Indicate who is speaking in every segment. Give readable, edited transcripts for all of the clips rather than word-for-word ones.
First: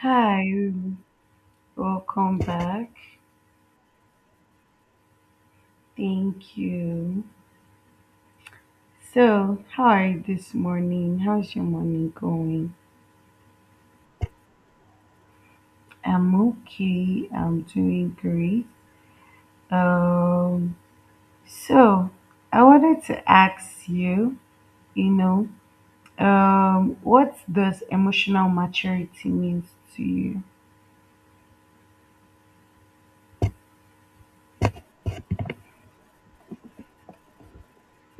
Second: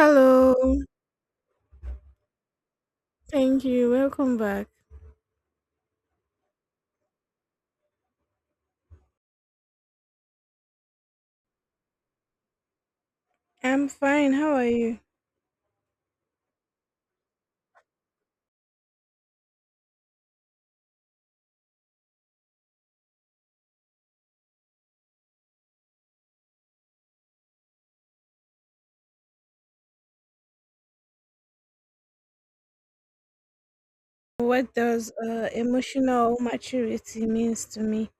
Speaker 1: Hi, welcome back.
Speaker 2: Thank you. Welcome back.
Speaker 1: Thank you. So, how are you this morning? How's your morning going?
Speaker 2: I'm fine. How are you?
Speaker 1: I'm okay. I'm doing great. Um, so I wanted to ask you, you know, what does emotional maturity means to you?
Speaker 2: What does emotional maturity means to me?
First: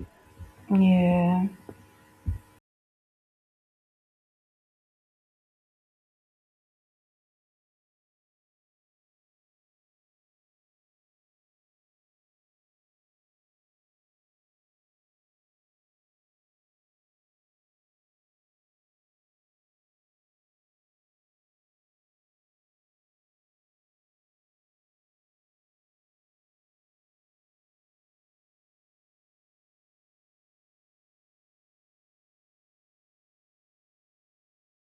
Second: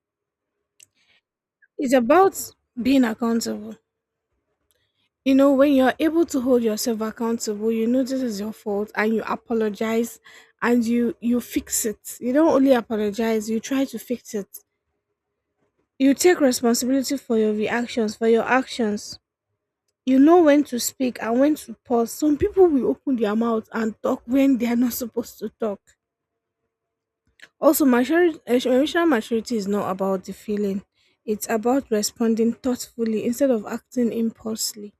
Speaker 1: Yeah,
Speaker 2: It's about being accountable. You know, when you're able to hold yourself accountable, you know this is your fault and you apologize and you fix it. You don't only apologize, you try to fix it. You take responsibility for your reactions, for your actions. You know when to speak and when to pause. Some people will open their mouth and talk when they are not supposed to talk. Also, emotional maturity is not about the feeling, it's about responding thoughtfully instead of acting impulsively.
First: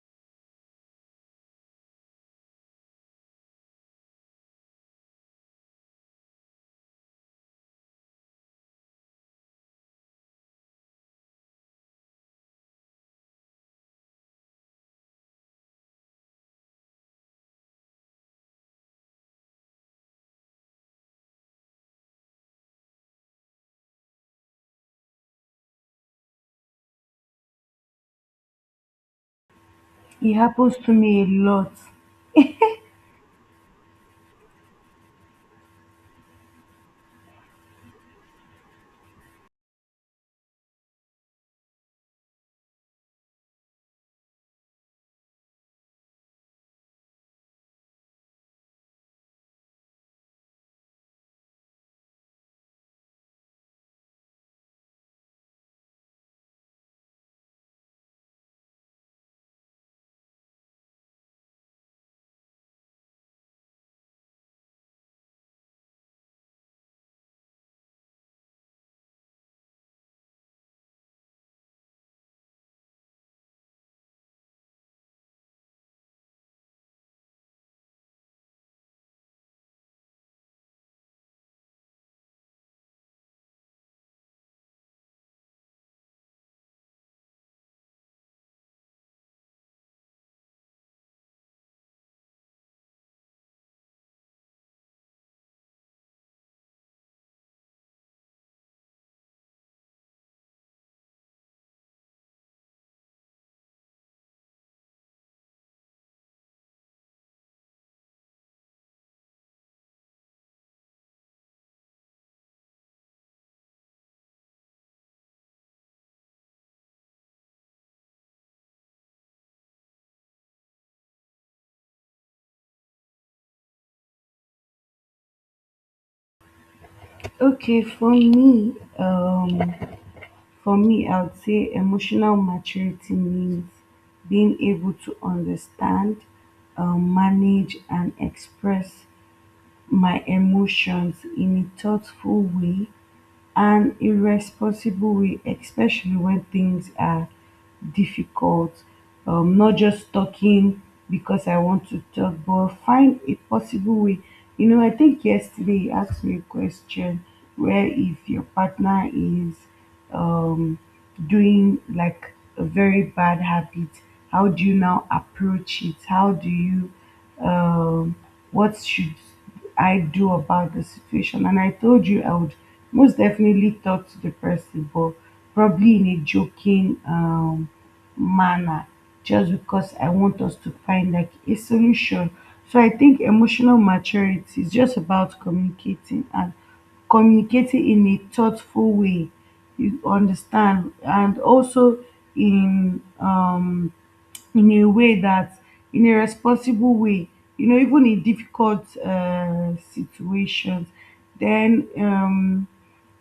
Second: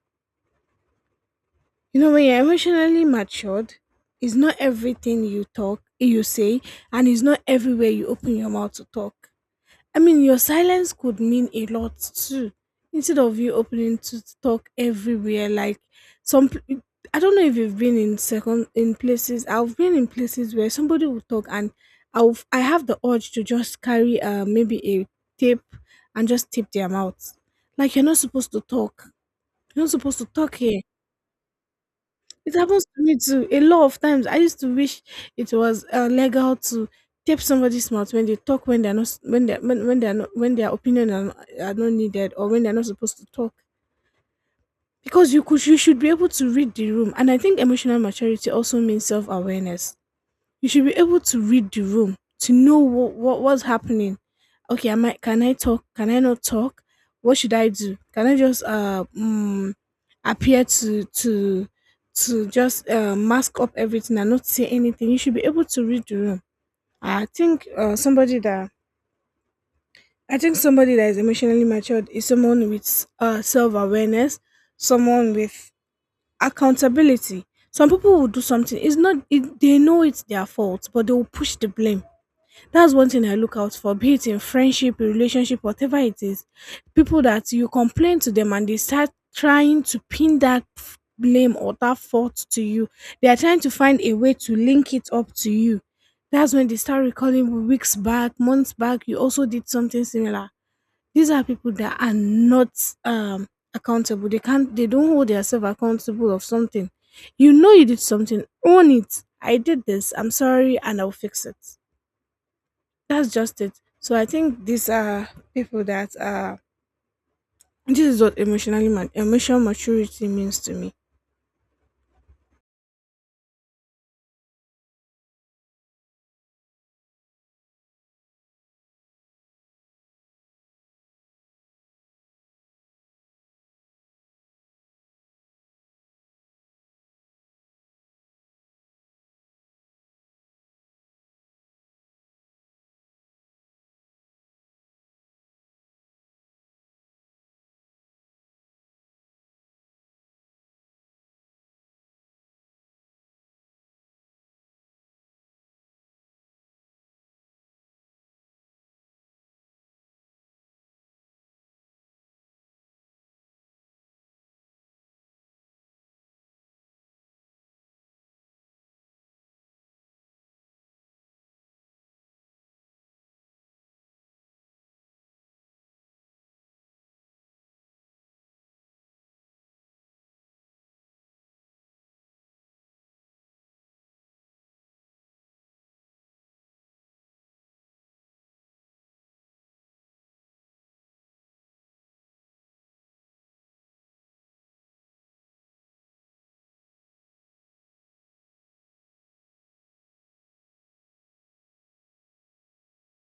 Speaker 2: You know, when you're emotionally matured, it's not everything you talk, you say, and it's not everywhere you open your mouth to talk. I mean, your silence could mean a lot too. Instead of you opening to talk everywhere, like some, I I don't know if you've been in second in places. I've been in places where somebody will talk, and I have the urge to just carry maybe a tape and just tape their mouth. Like you're not supposed to talk. You're not supposed to
Speaker 1: it
Speaker 2: talk
Speaker 1: happens
Speaker 2: here.
Speaker 1: to me a lot.
Speaker 2: It happens to me too. A lot of times, I used to wish it was legal to tape somebody's mouth when they talk when they're not when they are when they're not when their opinion are not needed or when they're not supposed to talk. Because you should be able to read the room, and I think emotional maturity also means self awareness. You should be able to read the room to know what's happening. Okay, am I can I talk? Can I not talk? What should I do? Can I just appear to just mask up everything and not say anything? You should be able to read the room. I think somebody that I think somebody that is emotionally matured is someone with self awareness, someone with accountability. Some people will do something. It's not it, they know it's their fault, but they will push the blame. That's one thing I look out for, be it in friendship, relationship, whatever it is. People that you complain to them and they start trying to pin blame or that fault to you. They are trying to find a way to link it up to you. That's when they start recalling weeks back, months back, you also did something similar. These are people that are not accountable. They don't hold themselves accountable of something. You know you did something, own it. I did this, I'm sorry, and I'll fix it. That's just it. So I think these are people that are. This is what emotional maturity means to me.
Speaker 1: Okay, um, for me, I would say emotional maturity means being able to understand, manage, and express my emotions in a thoughtful way and a responsible way, especially when things are difficult. Not just talking because I want to talk, but find a possible way. You know, I think yesterday you asked me a question where if your partner is um doing like a very bad habit, how do you now approach it, how do you um what should I do about the situation, and I told you I would most definitely talk to the person, but probably in a joking manner, just because I want us to find like a solution. So I think emotional maturity is just about communicating and communicating in a thoughtful way. You understand, and also in um in a way that in a responsible way. You know, even in difficult situations. Then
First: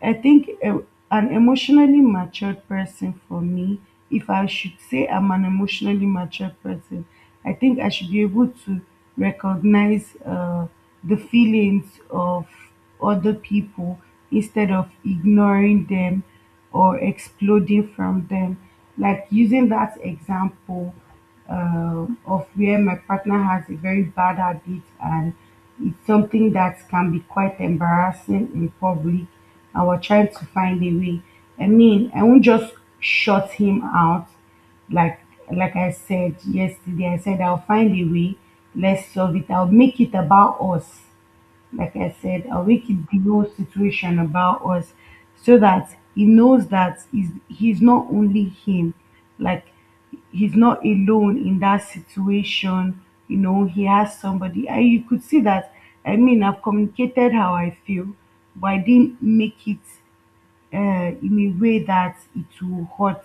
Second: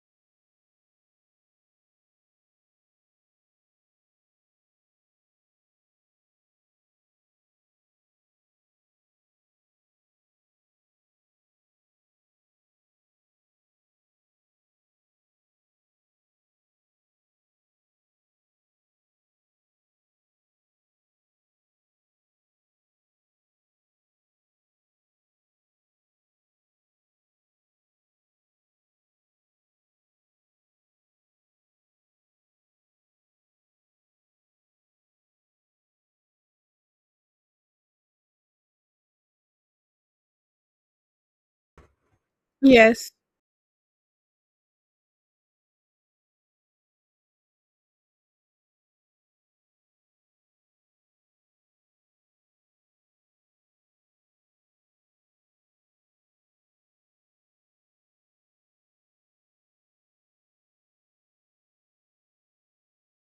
Speaker 1: I think a, an emotionally matured person for me, if I should say I'm an emotionally matured person, I think I should be able to recognize the feelings of other people instead of ignoring them or exploding from them. Like using that example of where my partner has a very bad habit and it's something that can be quite embarrassing in public and we're trying to find a way. I mean, I won't just shut him out, like like I said yesterday. I said I'll find a way. Let's solve it. I'll make it about us, like I said, I'll make it
Speaker 2: Yes.
Speaker 1: the whole situation about us, so that he knows that he's not only him, like he's not alone in that situation. You know, he has somebody. I You could see that, I mean, I've communicated how I feel, but I didn't make it uh, in a way that it will hurt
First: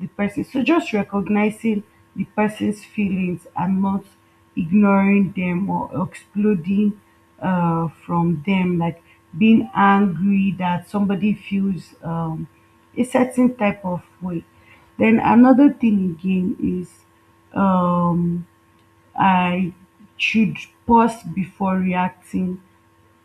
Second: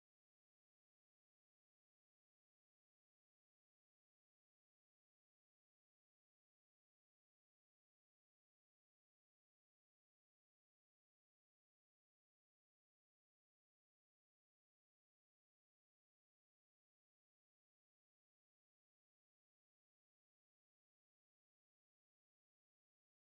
Speaker 1: the person. So just recognizing the person's feelings and not ignoring them or exploding from them, like being angry that somebody feels a certain type of way. Then another thing again is um, I should pause before reacting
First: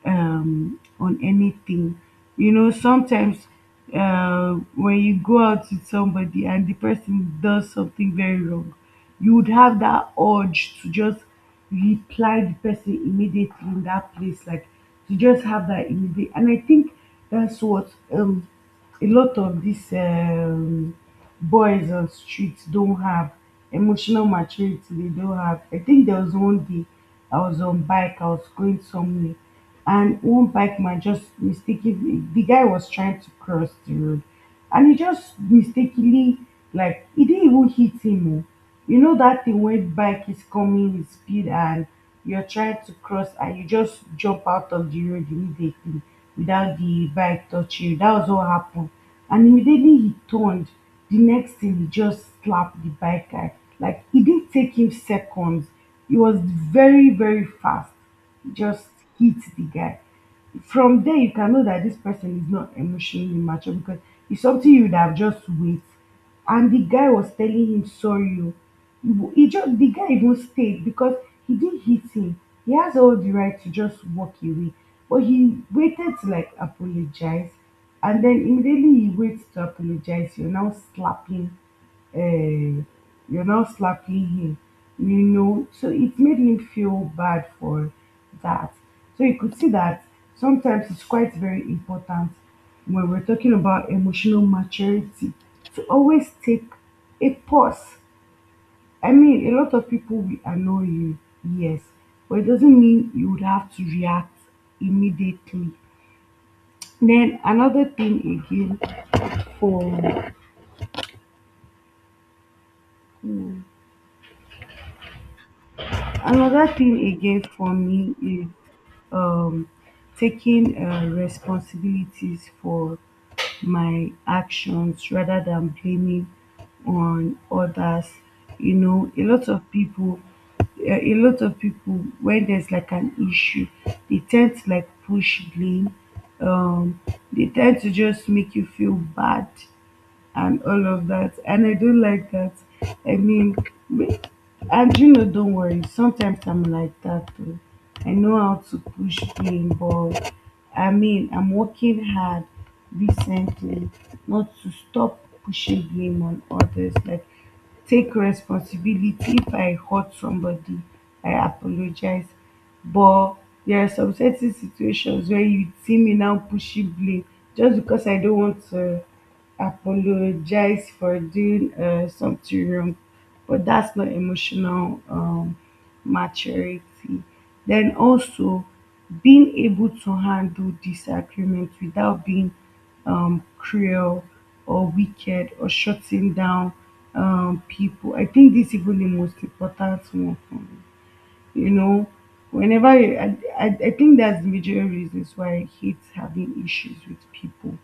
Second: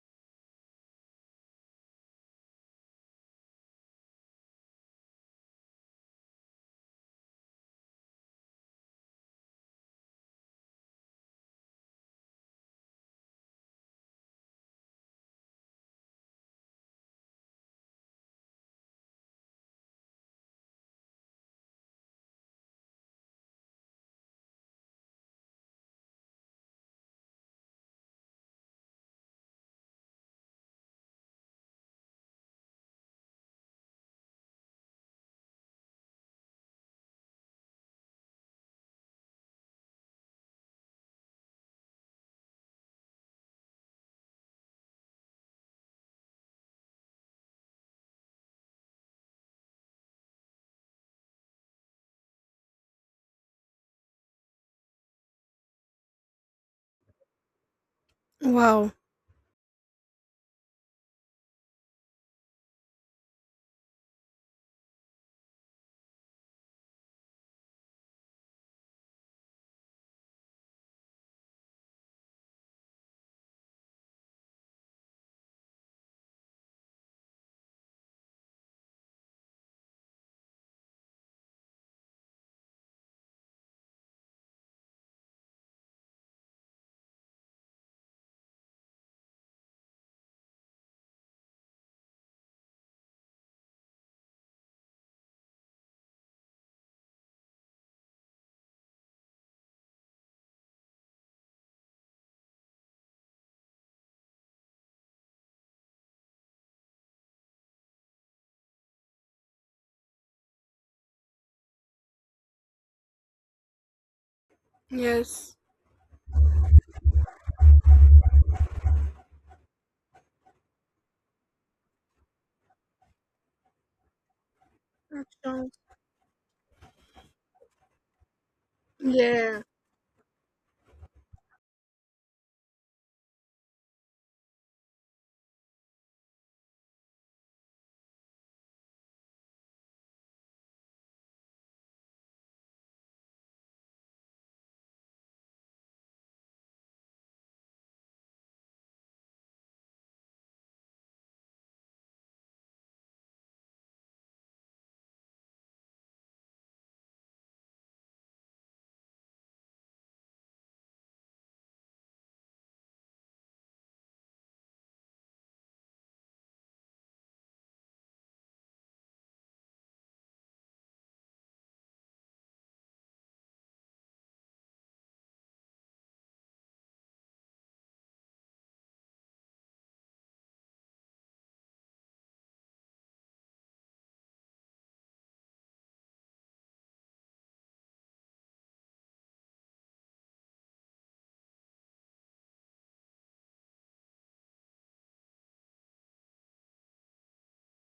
Speaker 1: on anything. You know, sometimes when you go out with somebody and the person does something very wrong, you would have that urge to just reply the person immediately in that place, like to just have that immediate. And I think that's what a lot of these boys on streets don't have. Emotional maturity, they don't have. I think there was one day I was on bike, I was going somewhere, and one bike man just mistakenly, the guy was trying to cross the road, and he just mistakenly, like he didn't even hit him, oh. You know that thing when bike is coming with speed and you're trying to cross and you just jump out of the road immediately without the bike touching you. That was what happened. And immediately he turned. The next thing, he just slapped the bike guy. Like it didn't take him seconds. He was very, very fast. He just
Speaker 2: Wow.
Speaker 1: hit the guy. From there you can know that this person is not emotionally mature, because it's something you would have just wait. And the guy was telling him sorry o, he just, the guy even stayed because he didn't hit him, he has all the right to just walk away, but he waited to like apologize. And then immediately he waits to apologize, you're now slapping, uh, you're now slapping him, you know. So it made him feel bad for that. So you could see that sometimes it's quite very important, when we're talking about emotional maturity, to always take a pause. I mean, a lot of people will annoy you, yes, but it doesn't mean you would have to react immediately. Then another thing again for
Speaker 2: Yes.
Speaker 1: Another thing again for me is, um, taking responsibilities for my actions rather
Speaker 2: Action.
Speaker 1: than blaming on others. You know, a lot
Speaker 2: Yeah.
Speaker 1: of people, a lot of people, when there's like an issue, they tend to like push blame. Um, they tend to just make you feel bad and all of that. And I don't like that. I mean, me- and you know, don't worry. Sometimes I'm like that too. I know how to push pain, but I mean, I'm working hard recently not to stop pushing blame on others. Like, take responsibility if I hurt somebody, I apologize. But there are some certain situations where you see me now pushing blame just because I don't want to apologize for doing something wrong. But that's not emotional maturity. Then also being able to handle disagreement without being cruel or wicked or shutting down people. I think this is even the most important one for me. You know, whenever you, I think that's the major reasons why I hate having issues with people,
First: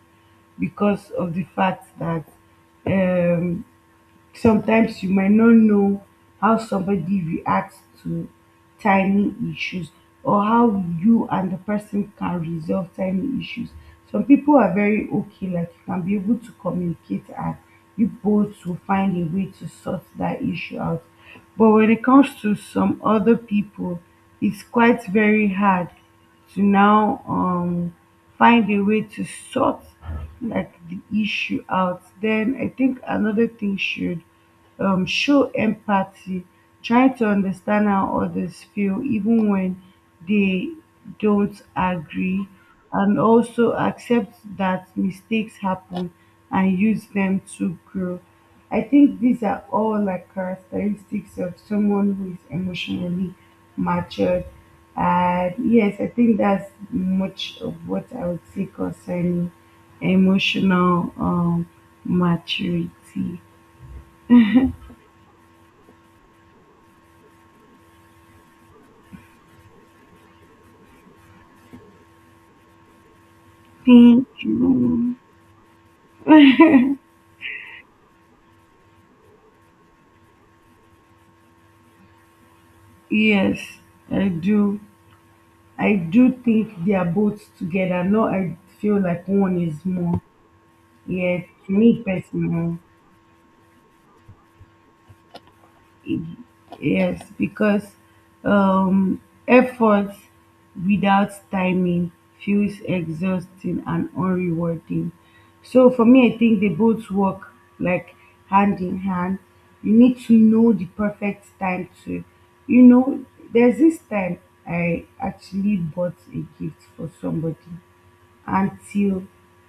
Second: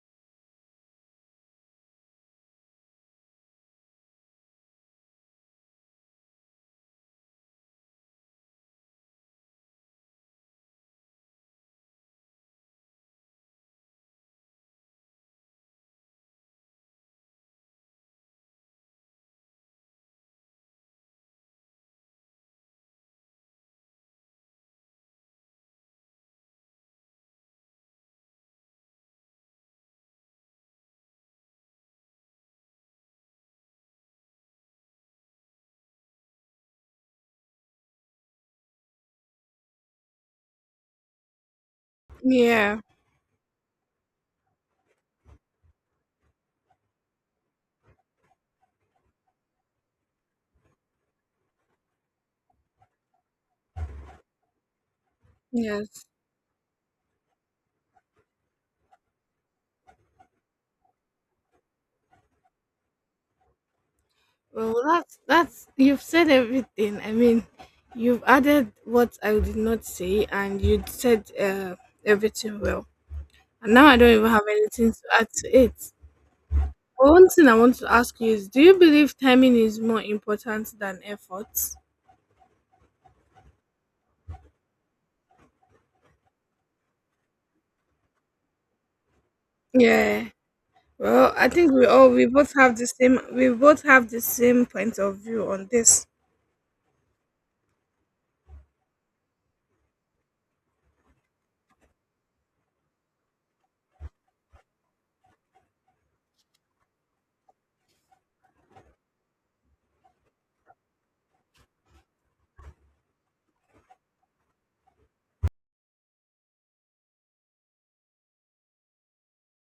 Speaker 1: because of the fact that um, sometimes you might not know how somebody reacts to tiny issues, or how you and the person can resolve tiny issues. Some people are very okay, like you can be able to communicate and you both will find a way to sort that issue out. But when it comes to some other people, it's quite very hard to now find a way to sort like the issue out. Then I think another thing should show empathy, try to understand how others feel, even when they don't agree,
Speaker 2: Yeah.
Speaker 1: and also accept that mistakes happen and use them to grow. I think these are all like characteristics of someone who is emotionally matured. And yes,
Speaker 2: Yes.
Speaker 1: I think that's much of what I would say concerning emotional maturity.
Speaker 2: Well, that's you've said everything. I mean, you've added what I did not say, and you said everything well. And now I don't
Speaker 1: Thank
Speaker 2: even have anything to
Speaker 1: you.
Speaker 2: add to it. But one thing I want to ask you is: do you believe timing is more important than effort?
Speaker 1: Yes, I do. I do think they are both together. No, I feel like one is more.
Speaker 2: Yeah. Well,
Speaker 1: Yes,
Speaker 2: I think
Speaker 1: to me personally.
Speaker 2: we both have the same point of view on this.
Speaker 1: Yes, because um, effort without timing feels exhausting and unrewarding. So for me, I think they both work like hand in hand. You need to know the perfect time to, you know, there's this time I actually bought a gift for somebody. Until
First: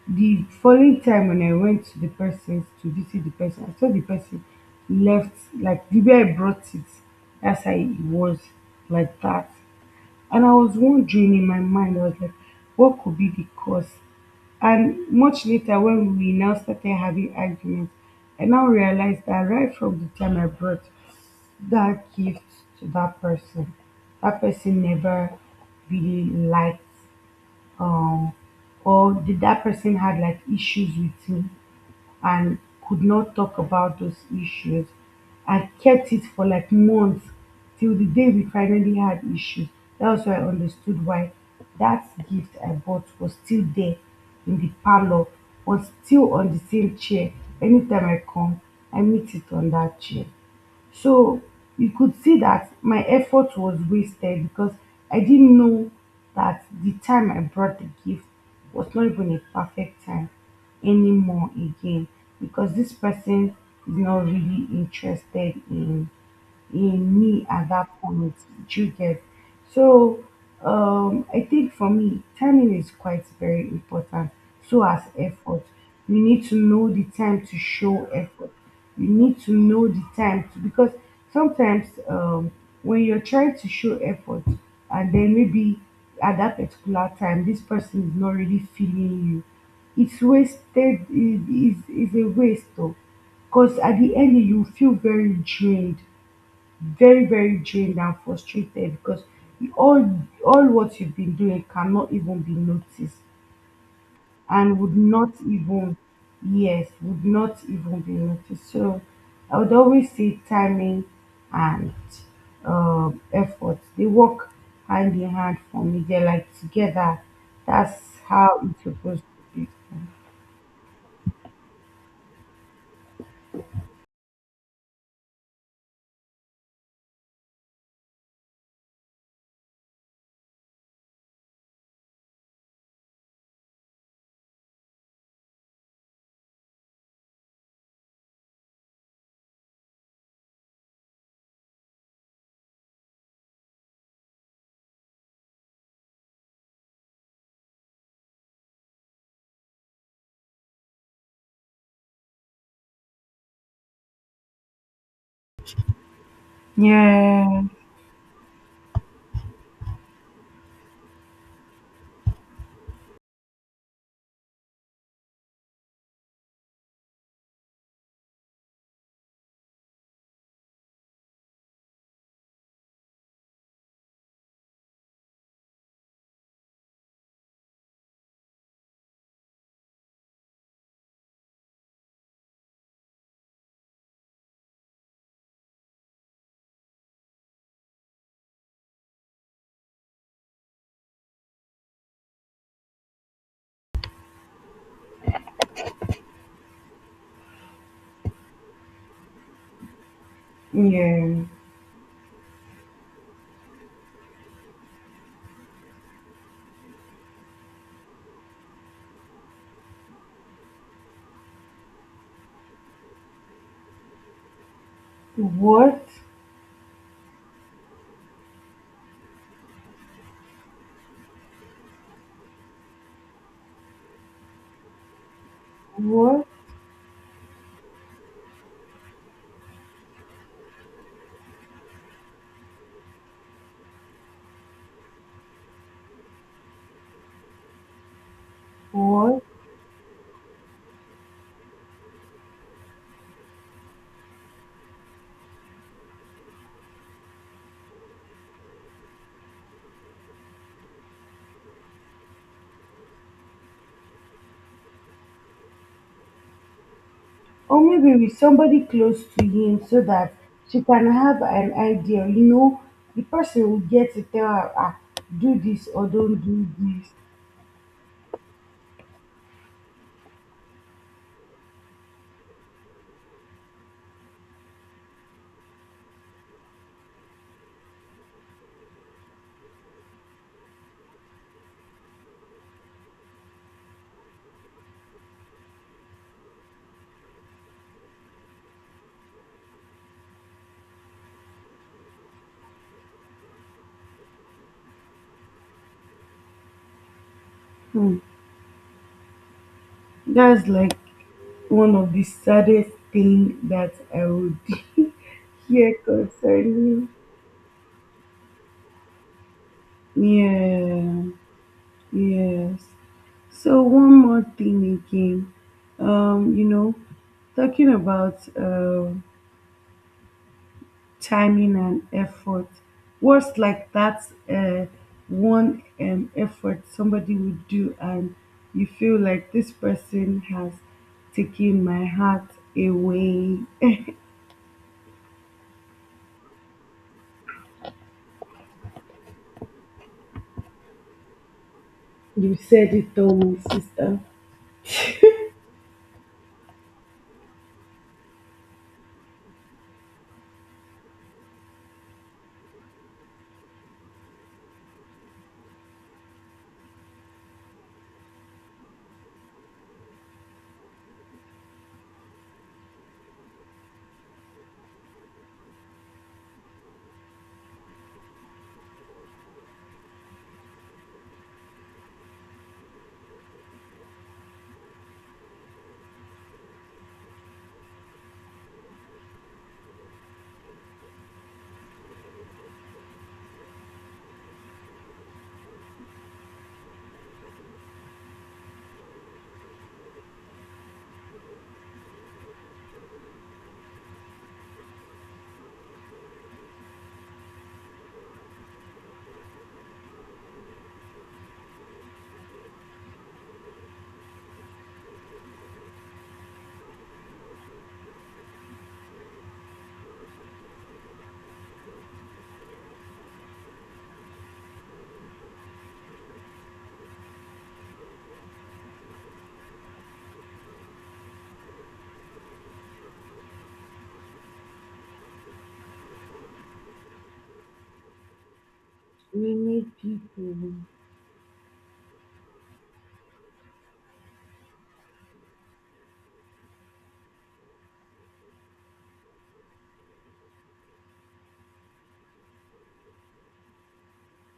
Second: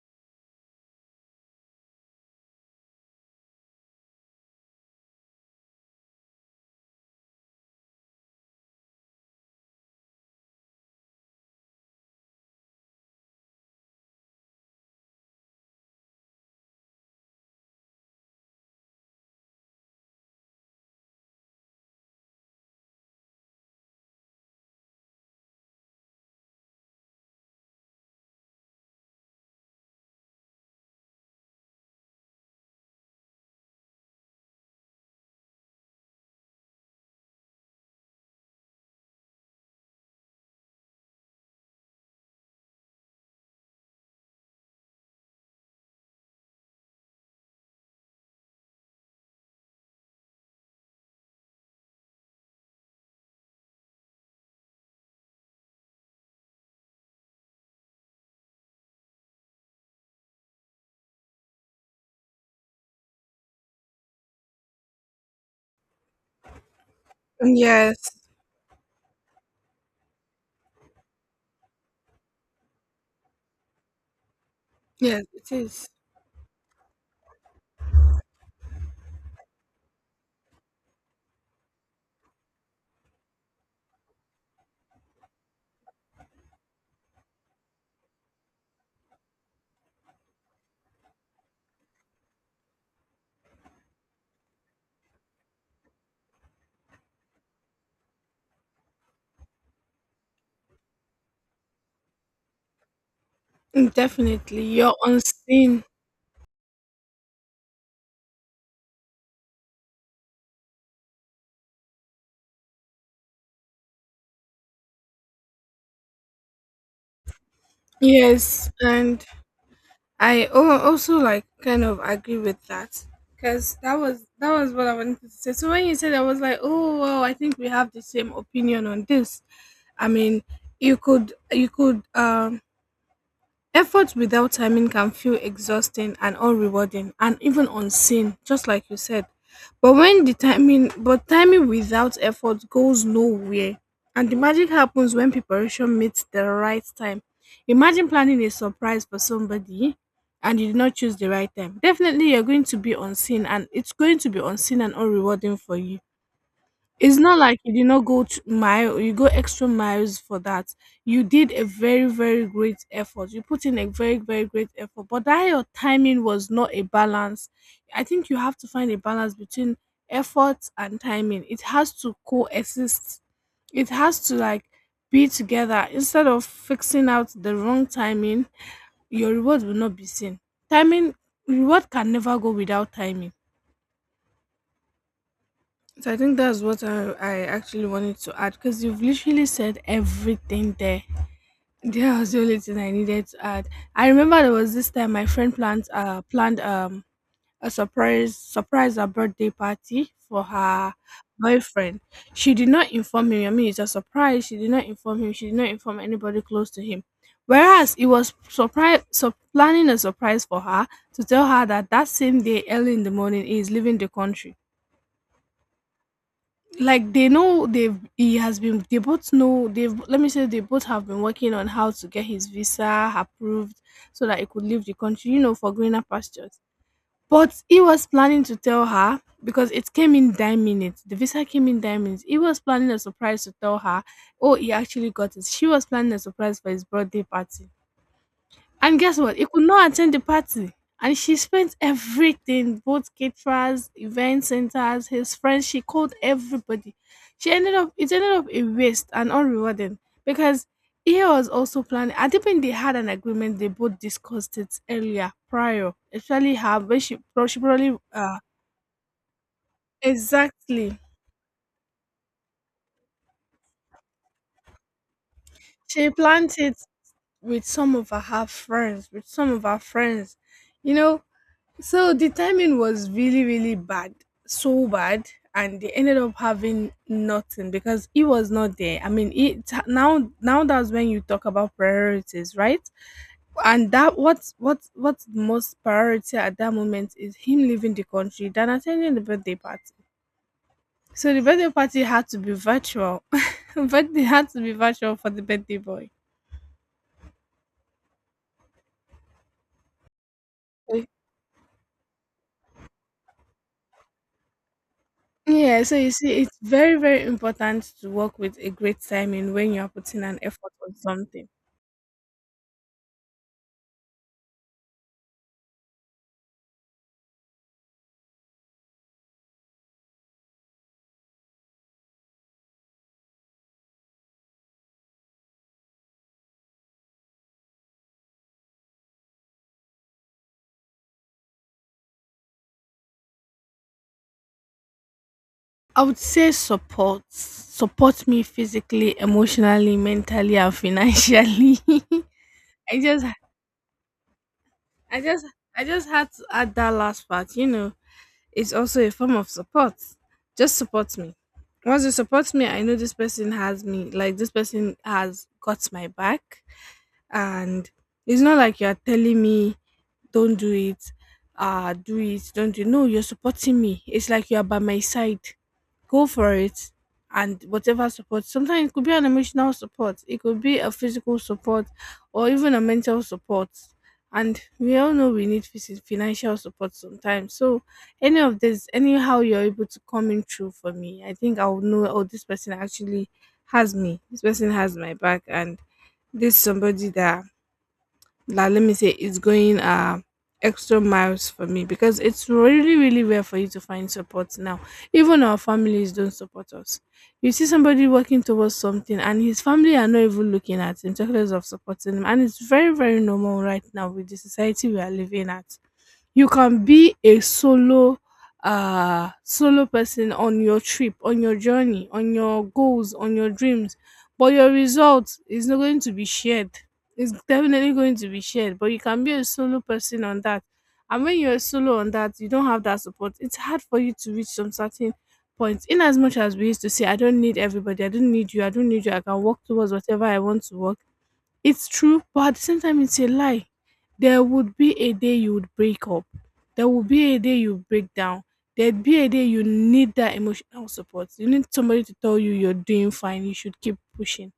Speaker 1: the following time when I went to the person to visit the person, I saw the person left like the way I brought it. That's how it was, like that. And I was wondering in my mind, I was like, what could be the cause? And much later, when we now started having arguments, I now realized that right from the time I brought that gift to that person never really liked, um or did that person had like issues with me and could not talk about those issues. I kept it for like months, till the day we finally had issues. That was why I understood why that gift I bought was still there in the parlor, was still on the same chair. Anytime I come, I meet it on that chair. So you could see that my effort was wasted, because I didn't know that the time I brought the gift was not even a perfect time anymore again, because this person is not really interested in me at that
Speaker 2: Yes,
Speaker 1: point. Do you get? So I think for me, timing is quite very important. So as
Speaker 2: yes, it
Speaker 1: effort,
Speaker 2: is
Speaker 1: you need to know the time to show effort. You need to know the time to, because sometimes when you're trying to show effort, and then maybe at that particular time, this person is not really feeling you. It's wasted. It is a waste, though, because at the end you feel very drained, very very drained and frustrated, because all what you've been doing cannot even be noticed,
Speaker 2: definitely
Speaker 1: and
Speaker 2: you're
Speaker 1: would not
Speaker 2: unseen.
Speaker 1: even, yes, would not even be noticed. So I would always say timing and effort, they work hand in hand for me, they're like together. That's how
Speaker 2: Yes,
Speaker 1: it's supposed
Speaker 2: and
Speaker 1: to be.
Speaker 2: also like kind of agree with that because that was what I wanted to say. So when you said, I was like, oh well, I think we have the same opinion on this. I mean, you could effort without timing can feel exhausting and unrewarding and even unseen, just like you said. But when the timing but timing without effort goes nowhere. And the magic happens when preparation meets the right time. Imagine planning a surprise for somebody and you did not choose the right time. Definitely you're going to be unseen and it's going to be unseen and unrewarding for you. It's not like
Speaker 1: Yeah,
Speaker 2: you did not go to mile, you go extra miles for that. You did a very, very great effort. You put in a very, very great effort, but that your timing was not a balance. I think you have to find a balance between effort and timing. It has to coexist. It has to like be together instead of fixing out the wrong timing. Your reward will not be seen. Timing reward can never go without timing. So I think that's what I actually wanted to add because you've literally said everything there. There was the only thing I needed to add. I remember there was this time my friend planned a surprise surprise a birthday party for her
Speaker 1: yeah.
Speaker 2: boyfriend. She did not inform him. I mean it's a surprise. She did not inform him. She did not inform anybody close to him. Whereas it was surprise so planning a surprise for her to tell her that same day early in the morning he is leaving the country.
Speaker 1: what
Speaker 2: They both know they've let me say they both have been working on how to get his visa approved so that he could leave the country, you know, for greener
Speaker 1: what
Speaker 2: pastures. But he was planning to tell her because it came in 9 minutes. The visa came in 9 minutes. He was planning a surprise to tell her, oh, he actually got it. She was planning a surprise for his birthday party. And guess what?
Speaker 1: what
Speaker 2: He could not attend the party. And she spent everything, both caterers, event centers, his friends, she called everybody. She ended up it ended up a waste and unrewarding because he was also planning. I think they had an agreement, they both discussed it earlier prior. Especially her when she
Speaker 1: Or
Speaker 2: probably
Speaker 1: maybe with somebody close to him, so that she
Speaker 2: exactly.
Speaker 1: can have an idea. You know, the person will get to tell her, ah, do this or
Speaker 2: She
Speaker 1: don't
Speaker 2: planned
Speaker 1: do
Speaker 2: it
Speaker 1: this.
Speaker 2: with some of her friends, with some of her friends. You know, so the timing was really, really bad, so bad, and they ended up having nothing because he was not there. I mean, it now now that's when you talk about priorities, right? And that what's the most priority at that moment is him leaving the country than attending the birthday party. So the birthday party had to be virtual, but they had to be virtual for the birthday boy.
Speaker 1: Hmm. That's like
Speaker 2: Okay.
Speaker 1: one of the saddest thing that I would
Speaker 2: Yeah,
Speaker 1: hear
Speaker 2: so you see, it's very,
Speaker 1: concerning.
Speaker 2: very important to work with a great timing when you are putting an effort on
Speaker 1: Yeah,
Speaker 2: something.
Speaker 1: yes. So one more thing again. You know, talking about timing and effort. Words like that, uh, one effort somebody would do, and you feel like this person has taken my heart away.
Speaker 2: I would say support. Support me physically, emotionally, mentally, and financially.
Speaker 1: You said
Speaker 2: I
Speaker 1: it
Speaker 2: just
Speaker 1: all, my sister.
Speaker 2: I just I just had to add that last part, you know. It's also a form of support. Just support me. Once you support me, I know this person has me, like this person has got my back, and it's not like you're telling me don't do it, do it, don't do it. No, you're supporting me, it's like you're by my side, go for it. And whatever support, sometimes it could be an emotional support, it could be a physical support, or even a mental support. And we all know we need financial support sometimes. So any of this, anyhow you're able to come in through for me, I think I'll know, oh, this person actually has me, this person has my back, and this somebody that, like, let me say it's going extra miles for me, because it's really, really rare for you to find support now. Even our families don't support us. You see somebody working towards something and his family are not even looking at him, talking less of supporting him. And it's very, very normal right now with the society we are living at. You can be a solo solo person on your trip, on your journey, on your goals, on your dreams, but your result is not going to be shared. It's definitely going to be shared, but you can be a solo person on that. And when you're solo on that, you don't have that support. It's hard for you to reach some certain point. In as much as we used to say, "I don't need everybody, I don't need you, I don't need you, I can
Speaker 1: We
Speaker 2: walk towards
Speaker 1: need
Speaker 2: whatever I want
Speaker 1: people.
Speaker 2: to walk." It's true, but at the same time, it's a lie. There would be a day you would break up. There would be a day you break down. There'd be a day you need that emotional support. You need somebody to tell you you're doing fine. You should keep pushing.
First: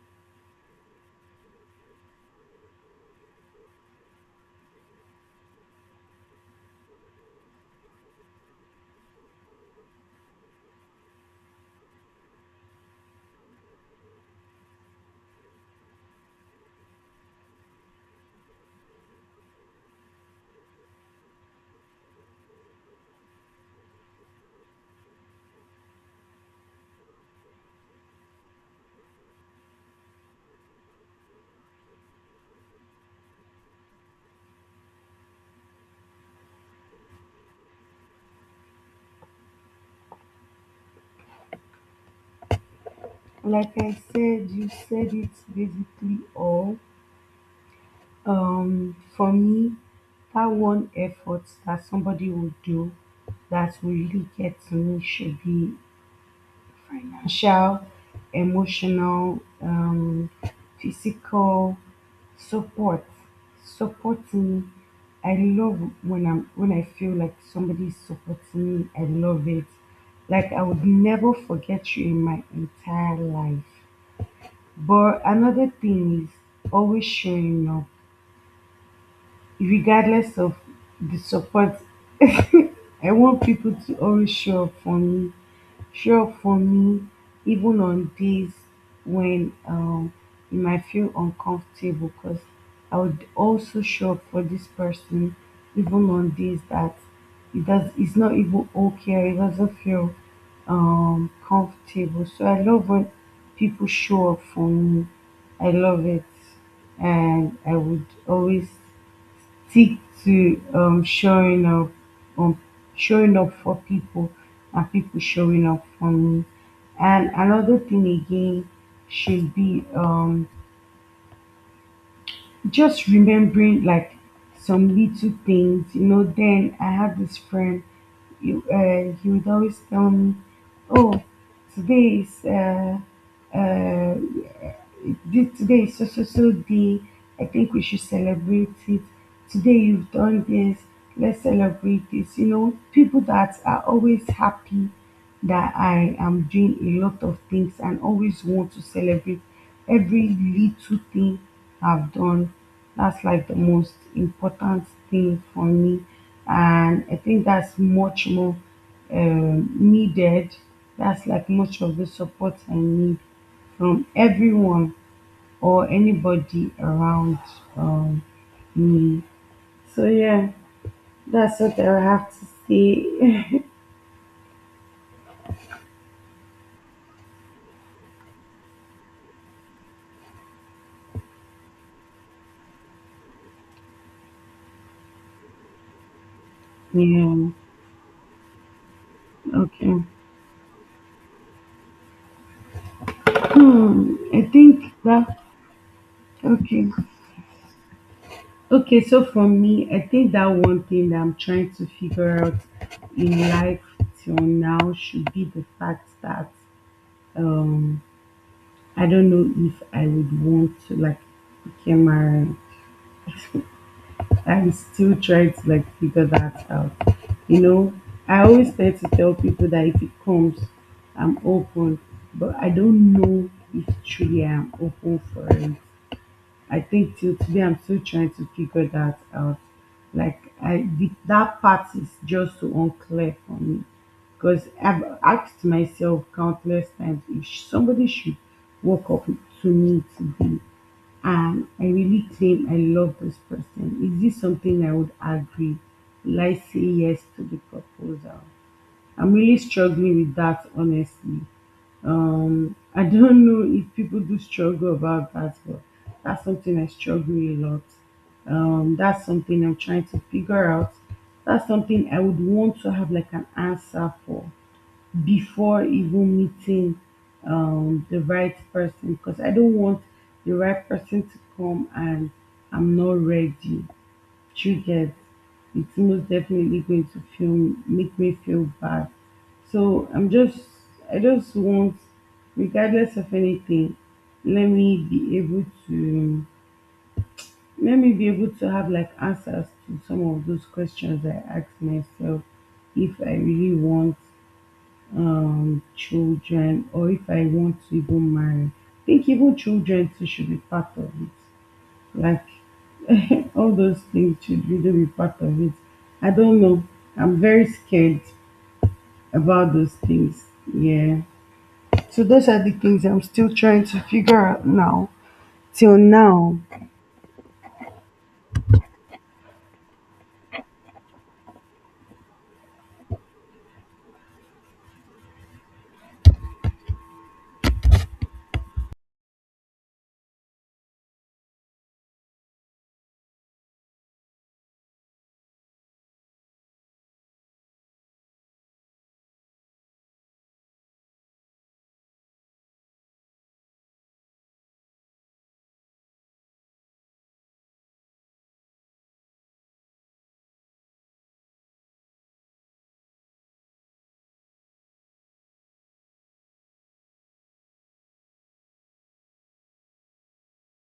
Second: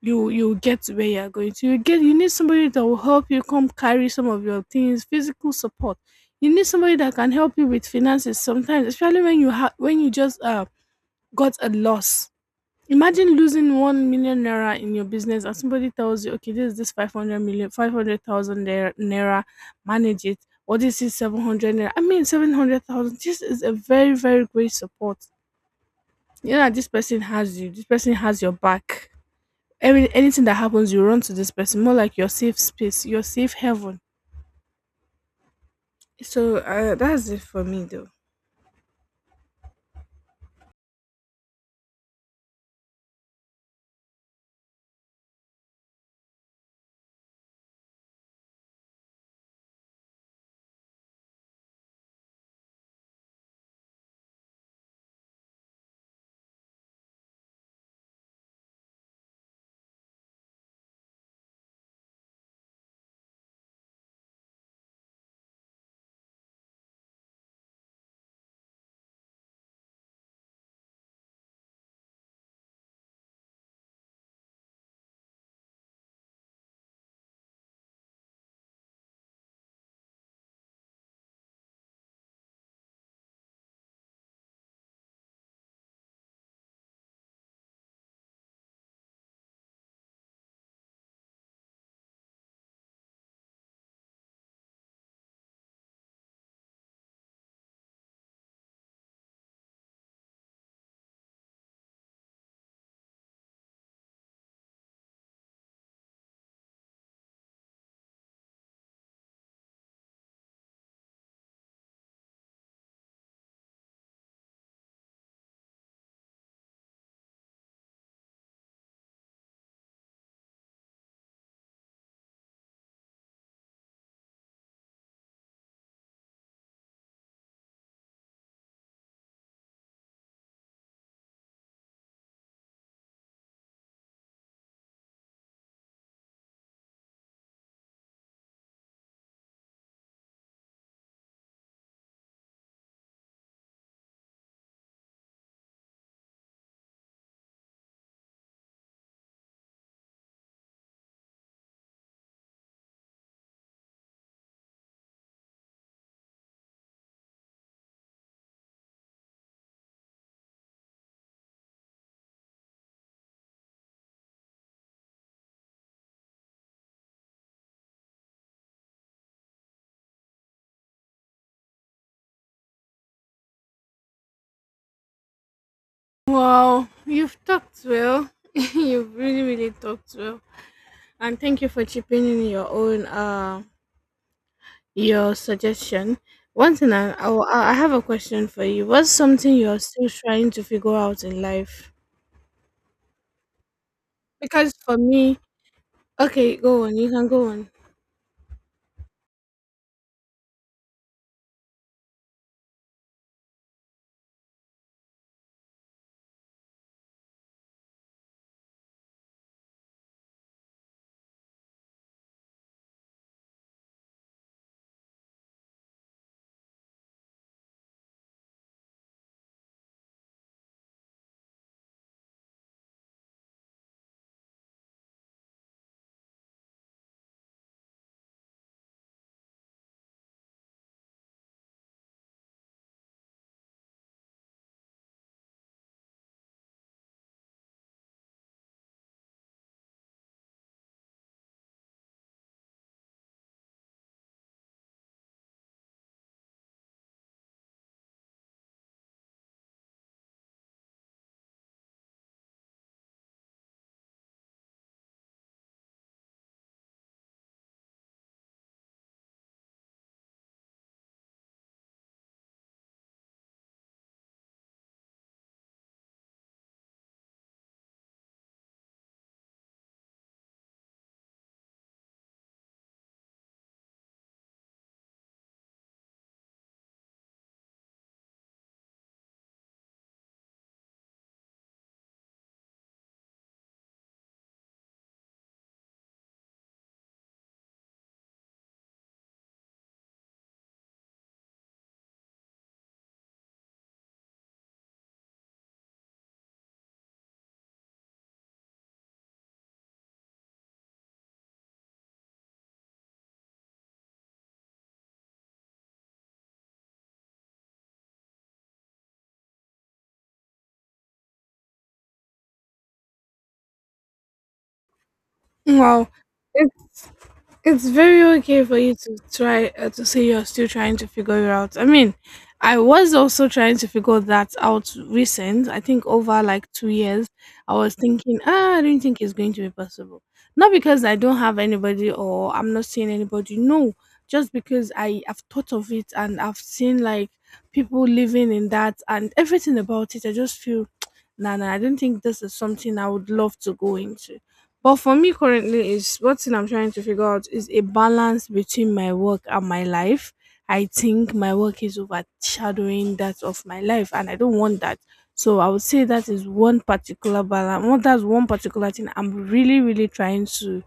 Speaker 2: You get to where you're going to. You need somebody that will help you come carry some of your things, physical support. You need somebody that can help you with finances sometimes, especially when you just got a loss. Imagine losing 1 million naira in your business and somebody tells you, okay, this is this five hundred million five hundred thousand naira, manage it, or this is 700 naira. I mean, 700,000. This is a very, very great support. You know that this person has you, this person has your back. Anything that happens, you run to this person, more like your safe space, your safe heaven. That's it for me, though.
Speaker 1: Like I said, you said it basically all. For me, that one effort that somebody would do that will really get to me should be financial, emotional, physical support, supporting. I love when I feel like somebody is supporting me. I love it. Like I would never forget you in my entire life. But another thing is always showing up, regardless of the support. I want people to always show up for me, show up for me, even on days when, you might feel uncomfortable, because I would also show up for this person, even on days that it's not even okay, or it doesn't feel comfortable. So I love when people show up for me. I love it, and I would always stick to um, showing up for people and people showing up for me. And another thing again should be, just remembering like some little things, you know. Then I had this friend, he would always tell me, "Oh, today is uh, today is so so so day. I think we should celebrate it. Today you've done this. Let's celebrate this." You know, people that are always happy that I am doing a lot of things and always want to celebrate. Every little thing I've done, that's like the most important thing for me. And I think that's much more needed. That's like much of the support I need from everyone or anybody around um, me. So, yeah, that's what I have to say.
Speaker 2: Wow, you've talked well. You've really, really talked well. And thank you for chipping in your own. Your suggestion. One thing
Speaker 1: Yeah,
Speaker 2: I have a question for you. What's something you're
Speaker 1: okay.
Speaker 2: still trying to figure out in life?
Speaker 1: Hmm, I
Speaker 2: Because
Speaker 1: think
Speaker 2: for
Speaker 1: that,
Speaker 2: me, okay, go
Speaker 1: okay.
Speaker 2: on. You can go on.
Speaker 1: Okay, so for me, I think that one thing that I'm trying to figure out in life till now should be the fact that um I don't know if I would want to like become married. I'm still trying to like figure that out. You know, I always tend to tell people that if it comes, I'm open, but I don't know if truly I'm open for it. I think till today I'm still trying to figure that out. Like that part is just so unclear for me because I've asked myself countless times if somebody should walk up to me today and I really claim I love this person. Is this something I would agree? Will I say yes to the proposal? I'm really struggling with that honestly. I don't know if people do struggle about that, but that's something I struggle a lot. That's something I'm trying to figure out. That's something I would want to have like an answer for before even meeting, the right person because I don't want the right person to come and I'm not ready, you get, it's most definitely going to feel make me feel bad, so I just want, regardless of anything, let me be able to, let me be able to have like answers to some of those questions I ask myself, if I really want children or if I want to even marry. I think even children too should be part of it, like, all those things should really be part of it. I don't know. I'm very scared about those things. Yeah. So those are the things I'm still trying to figure out now. Till
Speaker 2: Wow,
Speaker 1: now,
Speaker 2: it's very okay for you to try to say you're still trying to figure it out. I mean, I was also trying to figure that out recent. I think over like 2 years, I was thinking, ah, I don't think it's going to be possible. Not because I don't have anybody or I'm not seeing anybody. No, just because I have thought of it and I've seen like people living in that and everything about it. I just feel, nah, nah. I don't think this is something I would love to go into. But for me currently is what thing I'm trying to figure out is a balance between my work and my life. I think my work is overshadowing that of my life and I don't want that. So I would say that is one particular balance. Well, that's one particular thing I'm really, really trying to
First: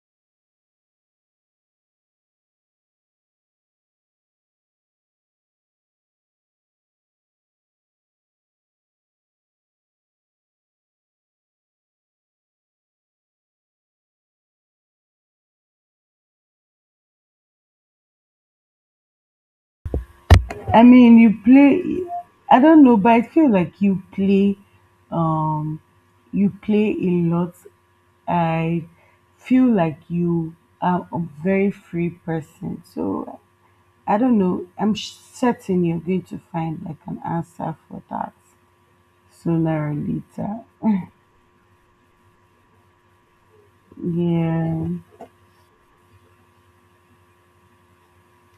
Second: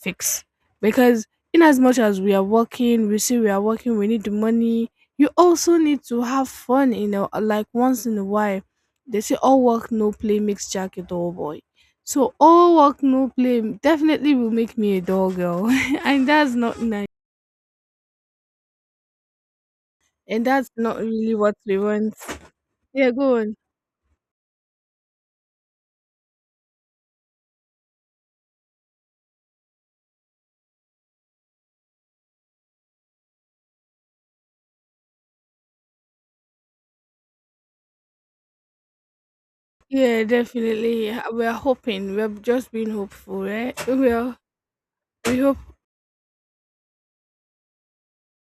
Speaker 2: fix. Because in as much as we are working, we say we are working, we need the money. You also need to have fun, you know, like once in a while. They say all work, no play makes Jack a dull boy, so all work no play definitely will make me a dull girl, and that's not nice. And that's
Speaker 1: I
Speaker 2: not
Speaker 1: mean,
Speaker 2: really
Speaker 1: you
Speaker 2: what we
Speaker 1: play.
Speaker 2: want.
Speaker 1: I don't know,
Speaker 2: Yeah,
Speaker 1: but I
Speaker 2: go
Speaker 1: feel
Speaker 2: on.
Speaker 1: like you play. Um, you play a lot. I feel like you are a very free person. So I don't know. Certain you're going to find like an answer for that sooner or
Speaker 2: Yeah,
Speaker 1: later.
Speaker 2: definitely. We're hoping. We're just being hopeful, right? We are.
Speaker 1: Yeah,
Speaker 2: We hope.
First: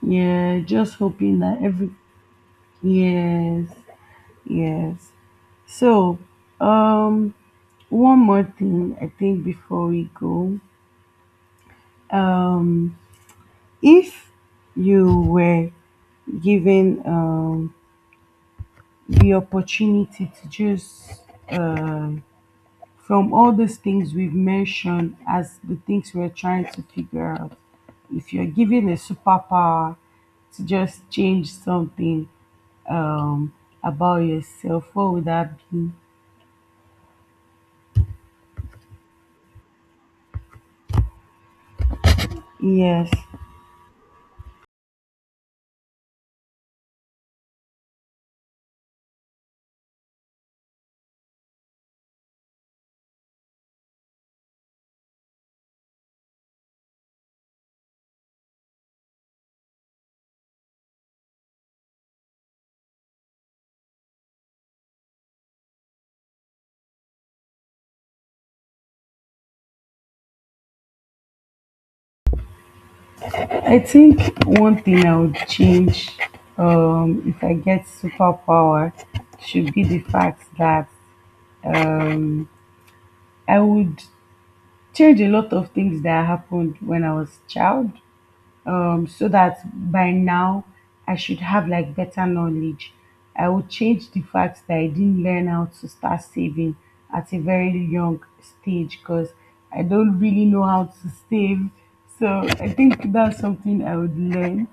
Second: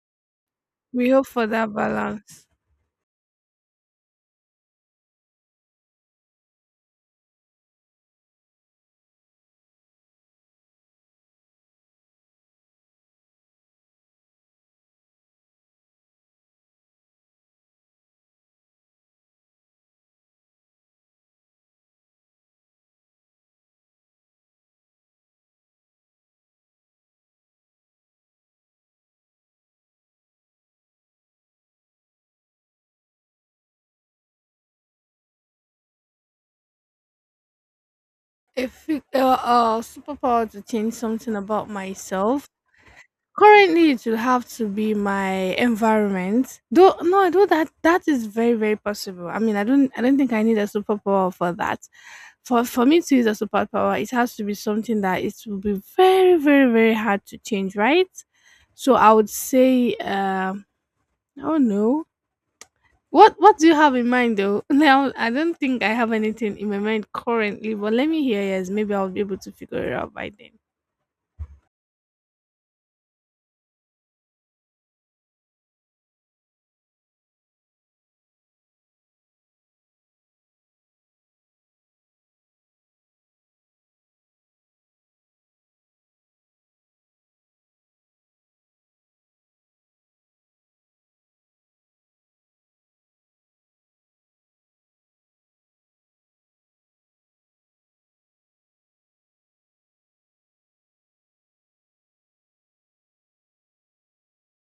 Speaker 1: yeah. Just
Speaker 2: We hope
Speaker 1: hoping
Speaker 2: for
Speaker 1: that
Speaker 2: that
Speaker 1: every
Speaker 2: balance.
Speaker 1: yes, yes. So, um, one more thing I think before we go. Um, if you were given the opportunity to just um from all those things we've mentioned as the things we're trying to figure out, if you're given a superpower to just change something um, about yourself, what would that be?
Speaker 2: If superpower to change something about myself,
Speaker 1: Yes,
Speaker 2: currently, it will have to be my environment. Though no, I though that that is very very possible. I mean, I don't think I need a superpower for that. For me to use a superpower, it has to be something that it will be very very very hard to change, right? So I would say, I don't know. What do you have in mind though? Now I don't think I have anything in my mind currently, but let me hear yours. Maybe I'll be able to figure it out by then.
Speaker 1: I think one thing I would change, if I get superpower should be the fact that um, I would change a lot of things that happened when I was a child, so that by now I should have like better knowledge. I would change the fact that I didn't learn how to start saving at a very young stage because I don't really know how to save. So I think that's something I would learn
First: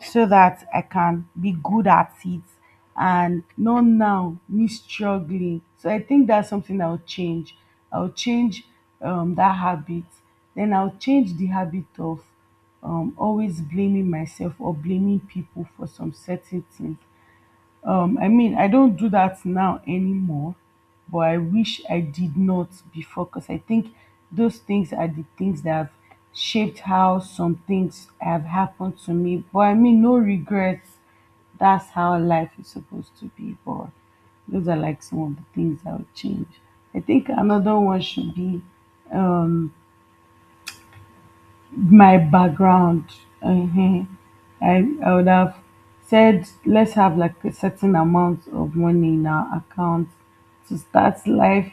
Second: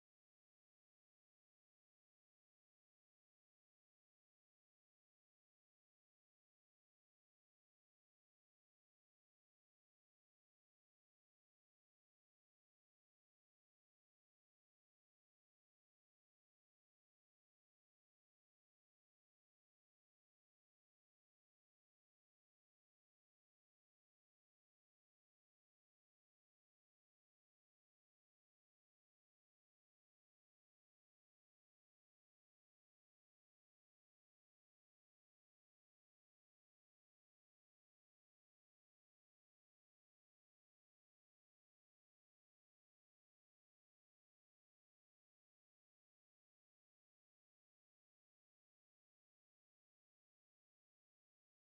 Speaker 1: so that I can be good at it and not now me struggling. So I think that's something I'll change. I'll change, that habit. Then I'll change the habit of, always blaming myself or blaming people for some certain things. I mean, I don't do that now anymore, but I wish I did not before because I think those things are the things that have shaped how some things have happened to me. But I mean, no regrets. That's how life is supposed to be. But those are like some of the things I would change. I think another one should be my background, uh I would have said, let's have like a certain amount of money in our account to start life.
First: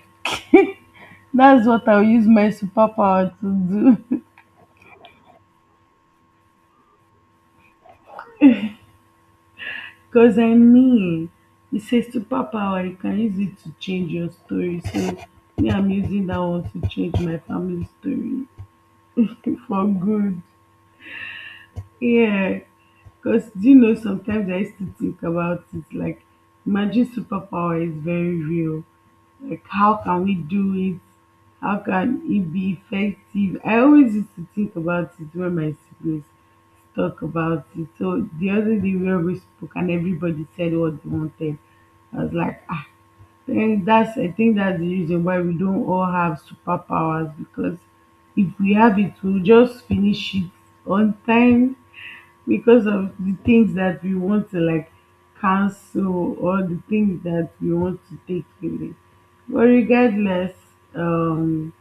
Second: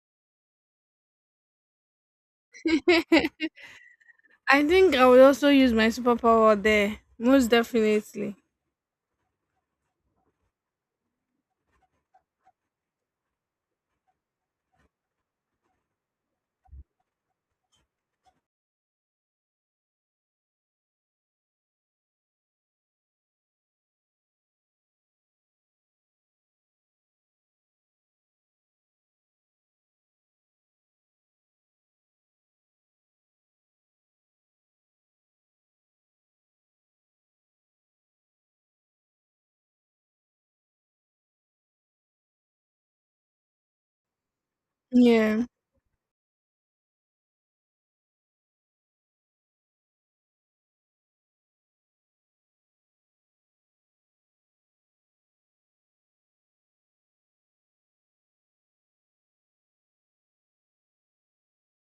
Speaker 1: That's what I'll use my superpower to do.
Speaker 2: I think I would also use my superpower there, most definitely.
Speaker 1: Because I mean, it's a superpower, you can use it to change your story. So, me, I'm using that one to change my family story for good. Yeah, because do you know sometimes I used to think about it like magic superpower is very real. Like how can we do it? How can it be effective? I always used to think about it when my siblings talk about it. So the other day where we spoke and everybody said what they wanted. I was like, ah, then that's I think that's the reason why
Speaker 2: Yeah,
Speaker 1: we don't all have superpowers because if we have it we'll just finish it on time because of the things that we want to like cancel or the things that we want to take away. But regardless, um,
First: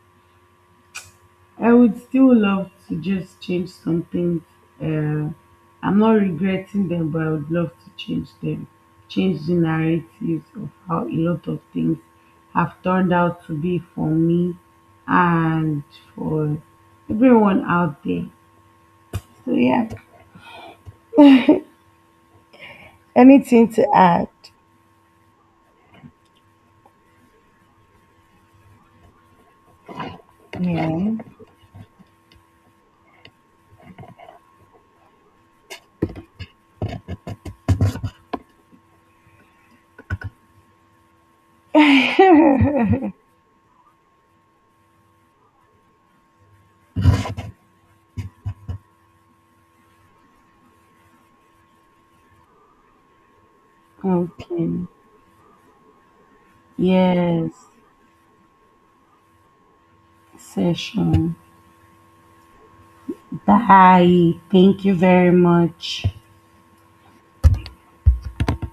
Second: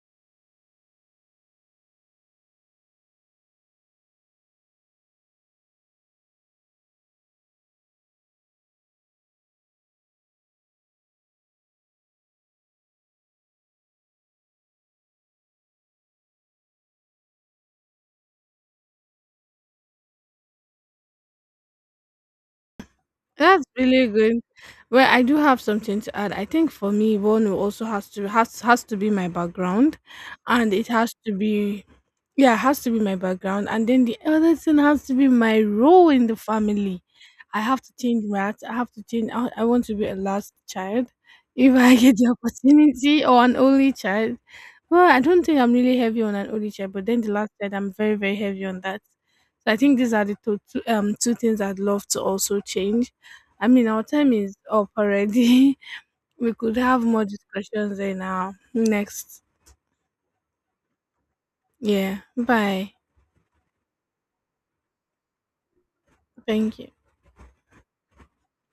Speaker 1: I would still love to just change some things. Uh, I'm not regretting them, but I would love to change them, change the narratives of how a lot of things have turned out to be for me and for everyone out there. So, yeah,
Speaker 2: that's
Speaker 1: anything to
Speaker 2: really
Speaker 1: add?
Speaker 2: good. Well, I do have something to add. I think for me, one will also has to be my background, and it has
Speaker 1: Yeah.
Speaker 2: to be. Yeah, it has to be my background. And then the other thing has to be my role in the family. I have to change. I want to be a last child if I get the opportunity or an only child. Well, I don't think I'm really heavy on an only child, but then the last child, I'm very, very heavy on that. So I think these are the two things I'd love to also change. I mean, our time is
Speaker 1: Okay.
Speaker 2: up already. We could have more
Speaker 1: Yes.
Speaker 2: discussions in our next.
Speaker 1: Session.
Speaker 2: Yeah. Bye.
Speaker 1: Bye. Thank you very much.
Speaker 2: Thank you.